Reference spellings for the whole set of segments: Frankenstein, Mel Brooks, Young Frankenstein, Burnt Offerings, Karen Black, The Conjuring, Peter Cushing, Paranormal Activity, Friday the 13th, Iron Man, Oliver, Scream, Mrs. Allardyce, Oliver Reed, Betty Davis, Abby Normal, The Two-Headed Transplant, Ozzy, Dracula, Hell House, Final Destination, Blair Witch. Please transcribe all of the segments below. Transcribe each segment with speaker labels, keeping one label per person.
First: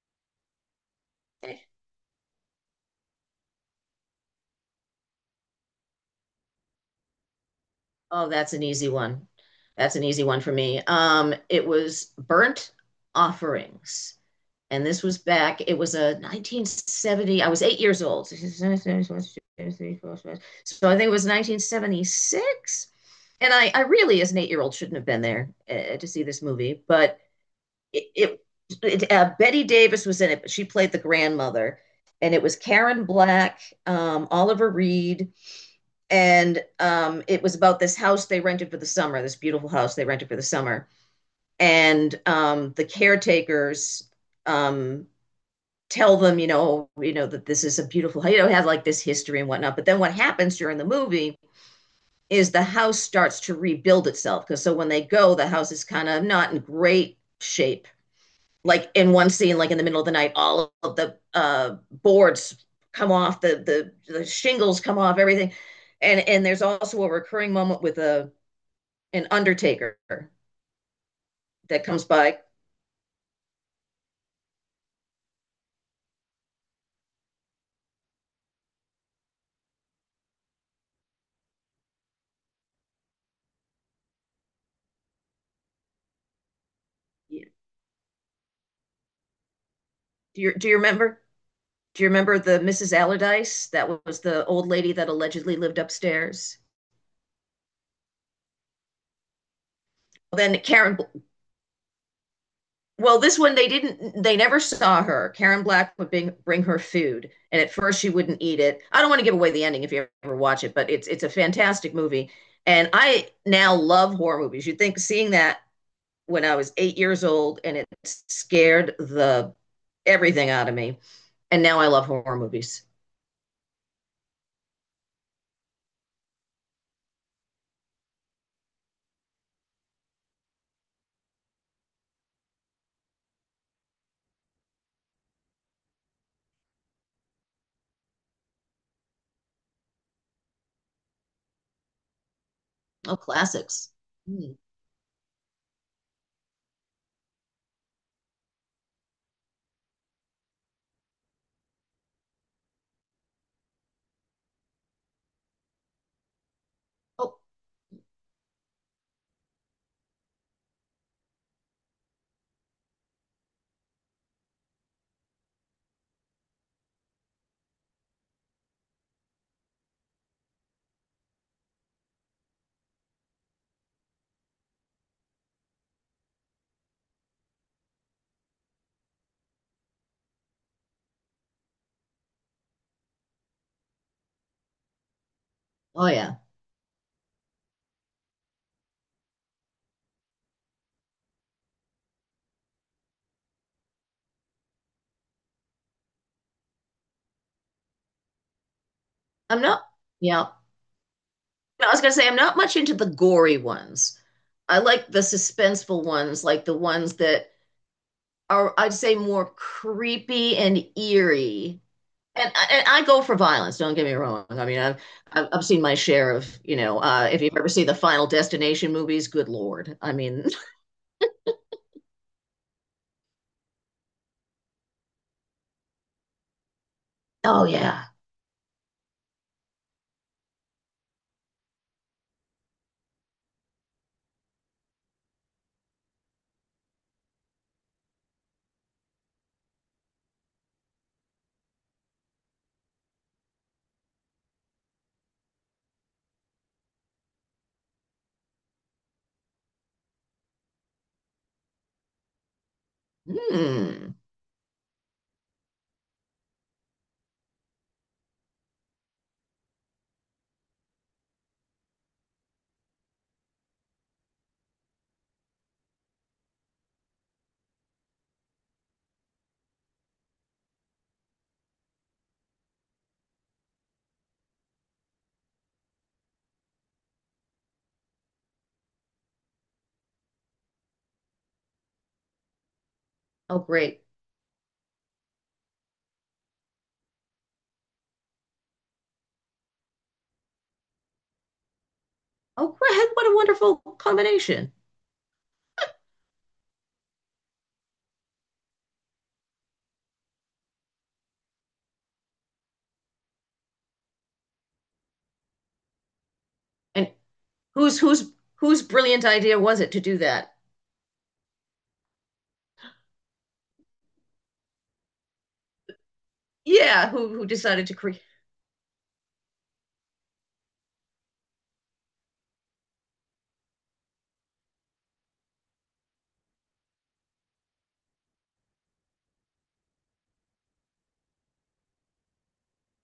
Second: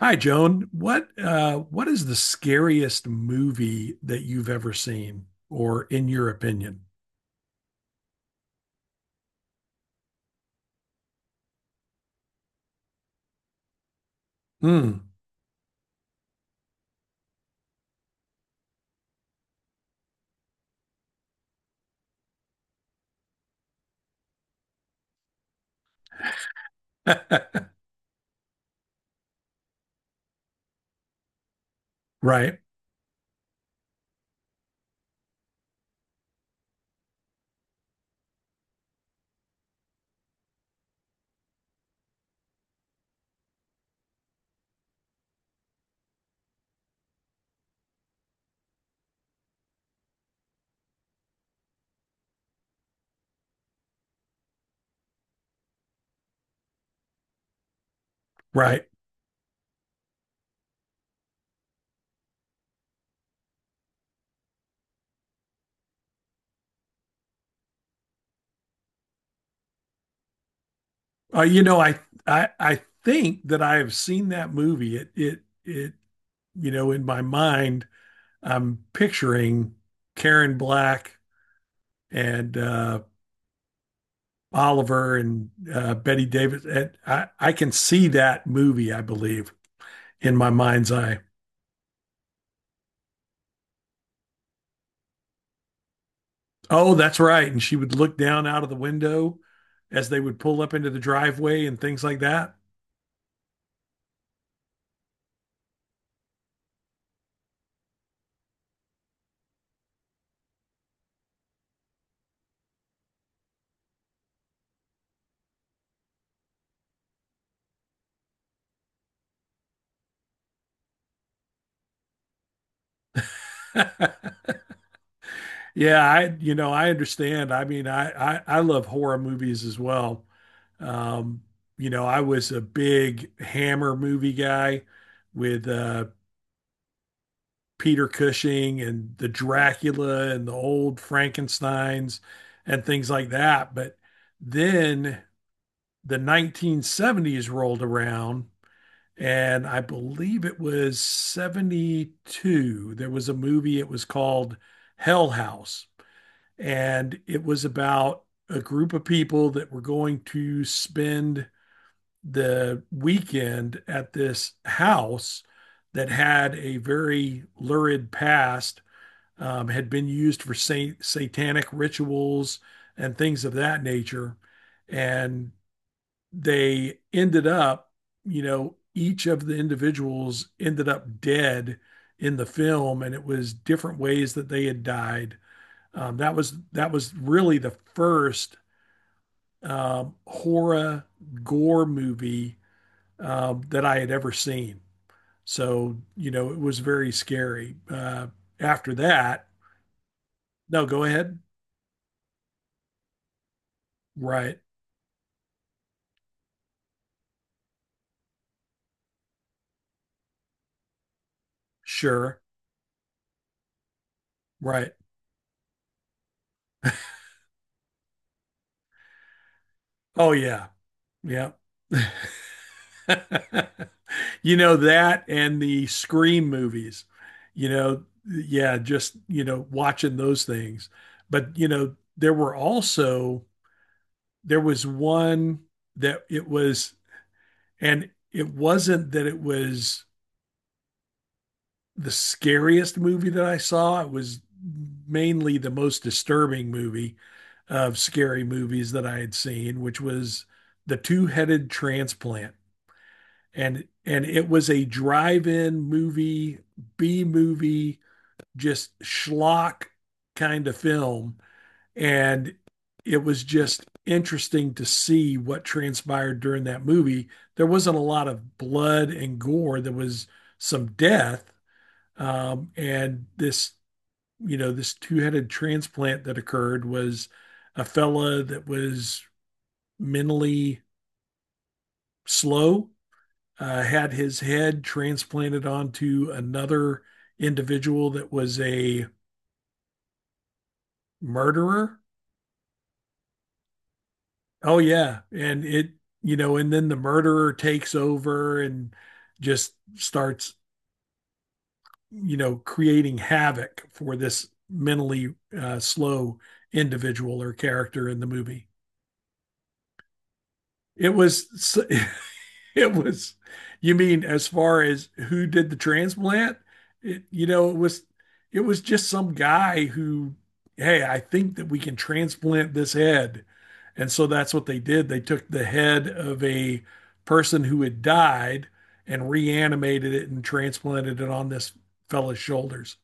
Speaker 1: Hi, Joan. What uh,
Speaker 2: Okay.
Speaker 1: what is the scariest movie that you've ever seen, or in your opinion?
Speaker 2: Oh, that's an easy one. That's an easy one for me. It was Burnt Offerings. And
Speaker 1: Hmm.
Speaker 2: this was back, it was a 1970, I was 8 years old. So I think it was 1976. And I really, as an 8 year old, shouldn't have been there to see this movie. But it, it, it Betty Davis was in it, but she played the grandmother. And it was
Speaker 1: Right,
Speaker 2: Karen Black, Oliver Reed, and it was about this house they rented for the summer, this beautiful house they rented for the summer. And the caretakers um, tell them, you know that this is a beautiful, you know, have like this history and whatnot. But then what happens during the movie is the house starts to rebuild itself because so when they go, the house is kind of not in great shape
Speaker 1: right.
Speaker 2: like in one scene, like in the middle of the night, all of the boards come off, the shingles come off, everything, and there's also a recurring moment with a an undertaker
Speaker 1: Uh, you know,
Speaker 2: that
Speaker 1: I
Speaker 2: comes by.
Speaker 1: I think that I have seen that movie. It. You know, in my mind, I'm picturing Karen Black and Oliver and Betty Davis. And I can see that movie, I believe, in
Speaker 2: Do
Speaker 1: my
Speaker 2: you do you
Speaker 1: mind's eye.
Speaker 2: remember? Do you remember the Mrs. Allardyce? That was the old lady that allegedly lived upstairs.
Speaker 1: Oh, that's right. And she would look down out of the window as they would
Speaker 2: Then
Speaker 1: pull up into
Speaker 2: Karen
Speaker 1: the driveway and things like that.
Speaker 2: Well, this one they didn't, they never saw her. Karen Black would bring her food, and at first she wouldn't eat it. I don't want to give away the ending if you ever watch it, but it's a fantastic movie. And I now love horror movies. You'd think seeing that when I was 8 years old and it scared the everything out of me. And now I love horror movies.
Speaker 1: Yeah, I understand. I mean, I love horror movies as well. Um, you know, I was a big Hammer movie guy with Peter Cushing and the Dracula and the old Frankensteins and things
Speaker 2: Oh,
Speaker 1: like that.
Speaker 2: classics.
Speaker 1: But
Speaker 2: Hmm.
Speaker 1: then the 1970s rolled around. And I believe it was 72. There was a movie, it was called Hell House. And
Speaker 2: Oh,
Speaker 1: it was about a group of people that were going to spend the weekend at this house that had a very lurid past, had been used for satanic rituals and things of that nature. And they ended up, you know, each of the individuals ended up dead in the film, and it was different ways that they had died.
Speaker 2: oh
Speaker 1: That
Speaker 2: yeah.
Speaker 1: was that was really the first horror gore movie that I had ever seen. So, you know, it was very scary. After that,
Speaker 2: I'm not, yeah.
Speaker 1: no, go ahead.
Speaker 2: No, I was gonna say I'm not much into the gory ones.
Speaker 1: Right.
Speaker 2: I like the suspenseful ones, like the ones that are I'd say more creepy and eerie.
Speaker 1: Sure.
Speaker 2: And I go for violence, don't get me wrong. I mean,
Speaker 1: Right.
Speaker 2: I've seen my share of, you know, if you've ever seen the Final Destination movies, good Lord. I
Speaker 1: Oh,
Speaker 2: mean,
Speaker 1: yeah. Yeah. You know, that and the Scream movies.
Speaker 2: oh
Speaker 1: You know,
Speaker 2: yeah.
Speaker 1: yeah, just, you know, watching those things. But, you know, there were also there was one that it was, and it wasn't that it was the scariest movie that I saw. It was mainly the most disturbing movie of scary movies that I had seen, which was The Two-Headed Transplant. and
Speaker 2: Hmm.
Speaker 1: and it was a drive-in movie, B movie, just schlock kind of film, and it was just interesting to see what transpired during that movie. There wasn't a lot of blood and gore. There was some death, and this you know this two-headed transplant that occurred was a fella that was mentally slow,
Speaker 2: Oh great.
Speaker 1: had his head transplanted onto another individual that was a murderer.
Speaker 2: Oh great. What a wonderful combination.
Speaker 1: Oh yeah, and it you know, and then the murderer takes over and just starts you know creating havoc for this mentally slow
Speaker 2: And
Speaker 1: individual or
Speaker 2: whose
Speaker 1: character in the
Speaker 2: whose
Speaker 1: movie.
Speaker 2: whose brilliant idea was it to do that?
Speaker 1: It was it was, you mean as far as who did the transplant?
Speaker 2: Yeah,
Speaker 1: It,
Speaker 2: who
Speaker 1: you
Speaker 2: who
Speaker 1: know, it
Speaker 2: decided to
Speaker 1: was
Speaker 2: create?
Speaker 1: it was just some guy who, hey, I think that we can transplant this head. And so that's what they did. They took the head of a person who had died and reanimated it and transplanted it on this fella's shoulders.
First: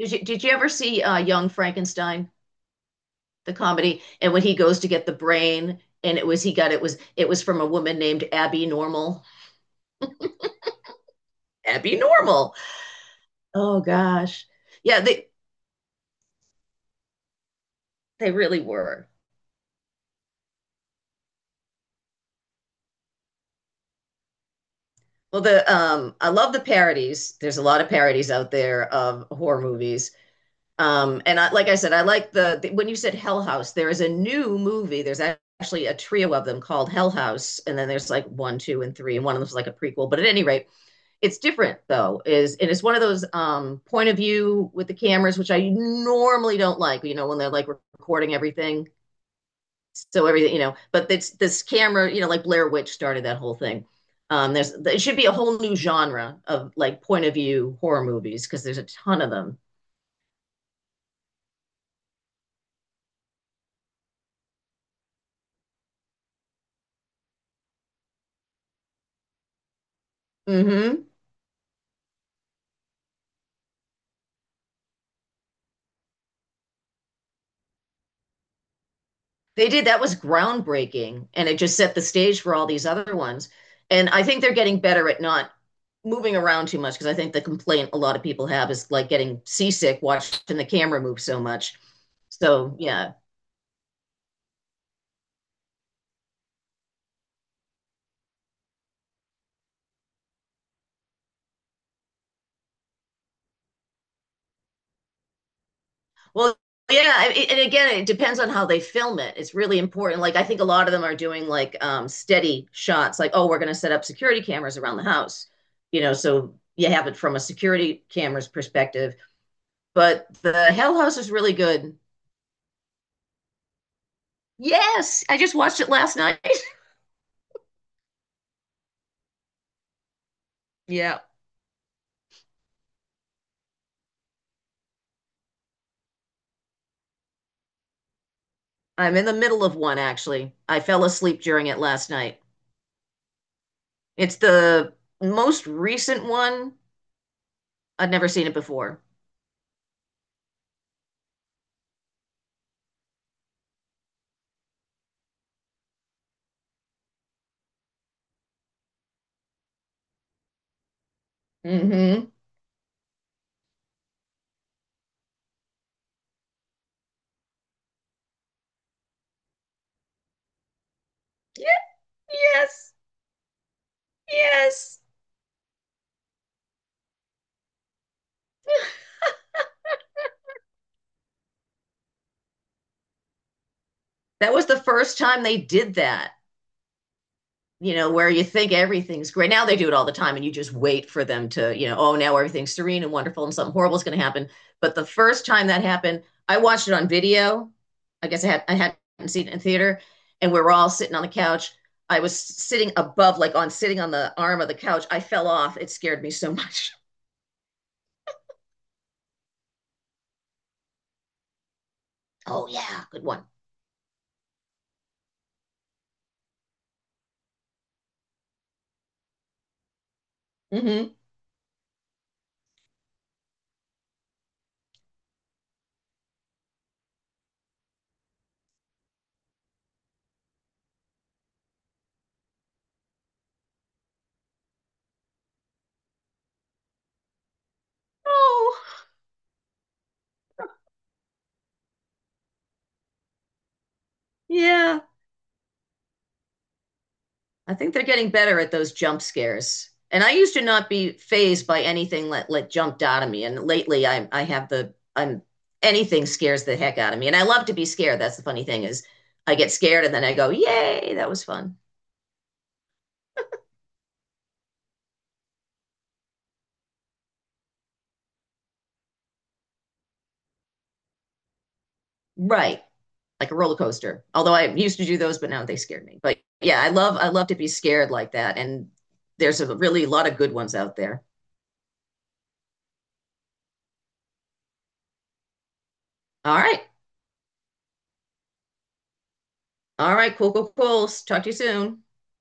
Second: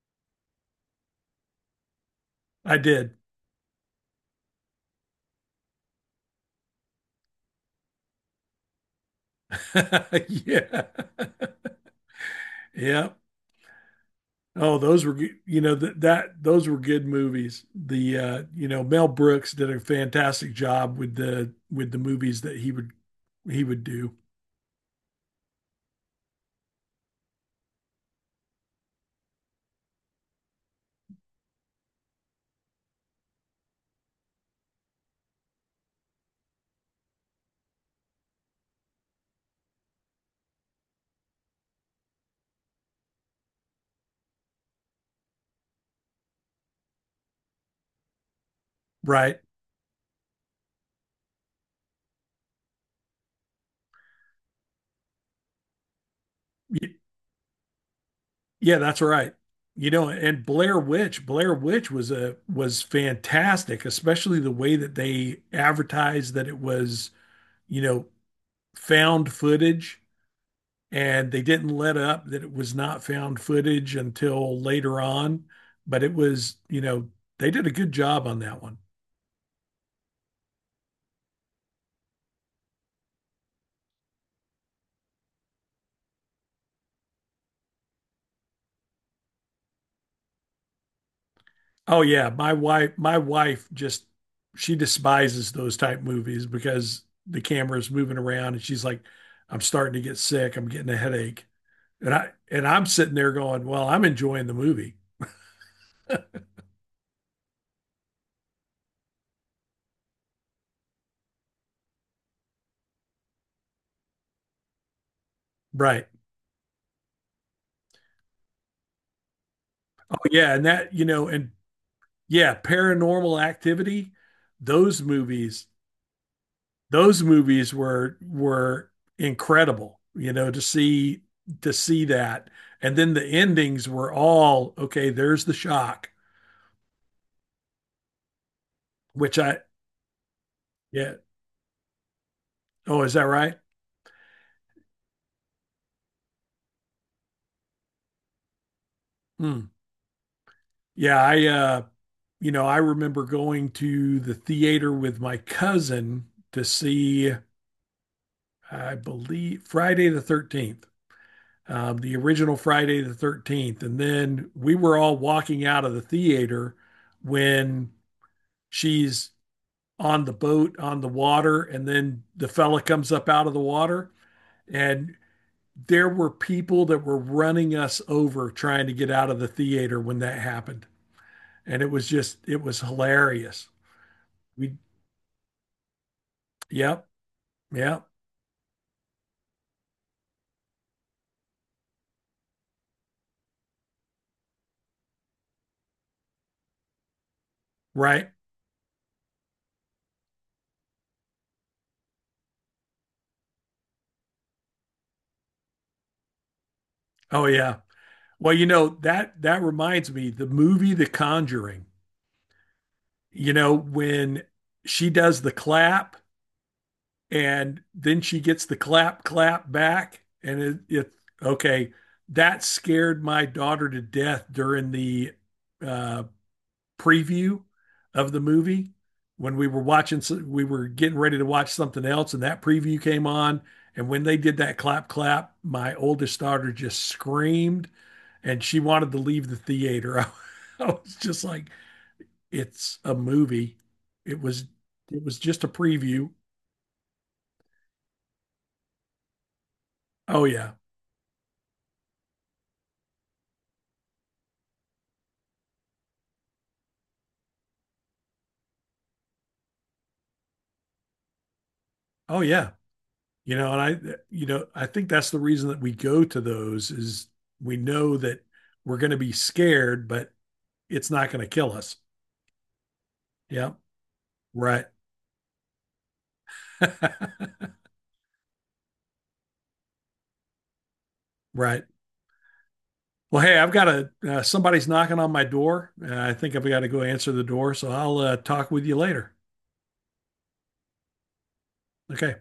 Speaker 2: Did you ever see Young Frankenstein?
Speaker 1: I did.
Speaker 2: The comedy. And when he goes to get the brain, and it was he got it was from a woman named Abby Normal.
Speaker 1: Yeah.
Speaker 2: Abby Normal.
Speaker 1: Yeah.
Speaker 2: Oh gosh.
Speaker 1: Oh,
Speaker 2: Yeah,
Speaker 1: those were you know that those were good movies. The
Speaker 2: they really
Speaker 1: you know Mel
Speaker 2: were.
Speaker 1: Brooks did a fantastic job with the movies that he would do.
Speaker 2: Well, the I love the parodies. There's a lot of parodies out there of horror movies. And I like I said I like the when you said Hell House, there is a new movie. There's actually a trio of them called Hell House and then there's like 1, 2 and 3 and one of them is like a prequel. But at any rate, it's different though is and it's one of those point of view with the cameras, which I normally don't like, you know, when they're like recording everything
Speaker 1: Right?
Speaker 2: so everything, you know, but it's this camera, you know, like Blair Witch started that whole thing. There's it should be a whole new genre of
Speaker 1: Y-
Speaker 2: like point of view horror movies because
Speaker 1: Yeah,
Speaker 2: there's a
Speaker 1: that's
Speaker 2: ton of
Speaker 1: right.
Speaker 2: them.
Speaker 1: You know, and Blair Witch, Blair Witch was a was fantastic, especially the way that they advertised that it was, you know, found footage,
Speaker 2: Mm-hmm.
Speaker 1: and they didn't let up that it was not found footage until later on. But it was, you know, they did a good job on that one.
Speaker 2: They did. That was groundbreaking, and it just set the stage for all these other ones. And I think they're getting better at not moving around too much because I think the complaint a lot of people have is like getting seasick watching the camera move so much.
Speaker 1: Oh yeah, my
Speaker 2: So,
Speaker 1: wife
Speaker 2: yeah.
Speaker 1: my wife just she despises those type movies because the camera's moving around, and she's like, I'm starting to get sick, I'm getting a headache. And I'm sitting there going, well, I'm enjoying the movie.
Speaker 2: Well, yeah, I- and again, it depends on how they film it. It's really important. Like I think a lot of them are doing like steady shots, like, oh, we're going to set up security cameras around the house. You
Speaker 1: Right.
Speaker 2: know, so you have it from a security camera's perspective.
Speaker 1: Oh
Speaker 2: But
Speaker 1: yeah,
Speaker 2: the
Speaker 1: and that
Speaker 2: Hell
Speaker 1: you
Speaker 2: House
Speaker 1: know
Speaker 2: is
Speaker 1: and
Speaker 2: really good.
Speaker 1: yeah, paranormal activity, those
Speaker 2: Yes, I just
Speaker 1: movies
Speaker 2: watched it last night.
Speaker 1: those movies were incredible, you know, to
Speaker 2: Yeah,
Speaker 1: see, to see that. And then the endings were all okay, there's the shock,
Speaker 2: I'm in the
Speaker 1: which I,
Speaker 2: middle of one actually. I fell
Speaker 1: yeah.
Speaker 2: asleep during it last night.
Speaker 1: Oh, is that right?
Speaker 2: It's the most recent one. I'd never seen it before.
Speaker 1: Hmm. Yeah, I you know, I remember going to the theater with my cousin to see, I believe, Friday the 13th, the
Speaker 2: Mm-hmm.
Speaker 1: original Friday the 13th. And then we were all walking out of the theater when she's on the boat on the water, and then the fella
Speaker 2: Yes,
Speaker 1: comes up out of the water.
Speaker 2: yes.
Speaker 1: And there were people that were running us over trying to get out of the theater when that happened, and it was just, it was hilarious.
Speaker 2: That was
Speaker 1: We,
Speaker 2: the first time they did that.
Speaker 1: yep,
Speaker 2: You
Speaker 1: yep.
Speaker 2: know, where you think everything's great. Now they do it all the time and you just wait for them to, you know, oh, now everything's serene and wonderful and something horrible is going to happen. But the first time that happened, I watched it on video. I
Speaker 1: Right.
Speaker 2: guess I hadn't seen it in theater and we were all sitting on the couch. I was sitting above like on sitting on the arm of the couch. I fell off. It scared me so much.
Speaker 1: Oh yeah, well, you know, that reminds me, the movie The Conjuring,
Speaker 2: Oh yeah, good one.
Speaker 1: you know, when she does the clap, and then she gets the clap clap back, and it
Speaker 2: Mhm.
Speaker 1: okay, that scared my daughter to death during the uh preview of the movie, when we were watching we were getting ready to watch something else, and that preview came on. And when they did that clap clap, my oldest daughter just screamed and
Speaker 2: Oh,
Speaker 1: she wanted to leave the theater. I was just like, it's a movie, it was,
Speaker 2: yeah.
Speaker 1: it was just a preview.
Speaker 2: I think they're getting better at those jump scares. And I
Speaker 1: Oh
Speaker 2: used to
Speaker 1: yeah.
Speaker 2: not be phased by anything that like jumped out of me. And lately I have the I'm anything scares the heck out of me. And I love to be scared. That's the funny thing is I get scared and then I go, "Yay, that was fun."
Speaker 1: Oh yeah. You know, and I, you know, I think that's the reason that we go to those is we know that we're going to be scared, but it's not going to kill us.
Speaker 2: Right. Like a
Speaker 1: Yeah.
Speaker 2: roller coaster. Although I
Speaker 1: Right.
Speaker 2: used to do those, but now they scared me. But yeah, I love to be scared like that. And there's a really lot of good ones out there.
Speaker 1: Right. Well, hey, I've got a somebody's knocking on my door. I think
Speaker 2: All
Speaker 1: I've got
Speaker 2: right.
Speaker 1: to go answer the door, so I'll talk with you later.
Speaker 2: All right, cool, cool, cool. Talk to you soon.
Speaker 1: Okay.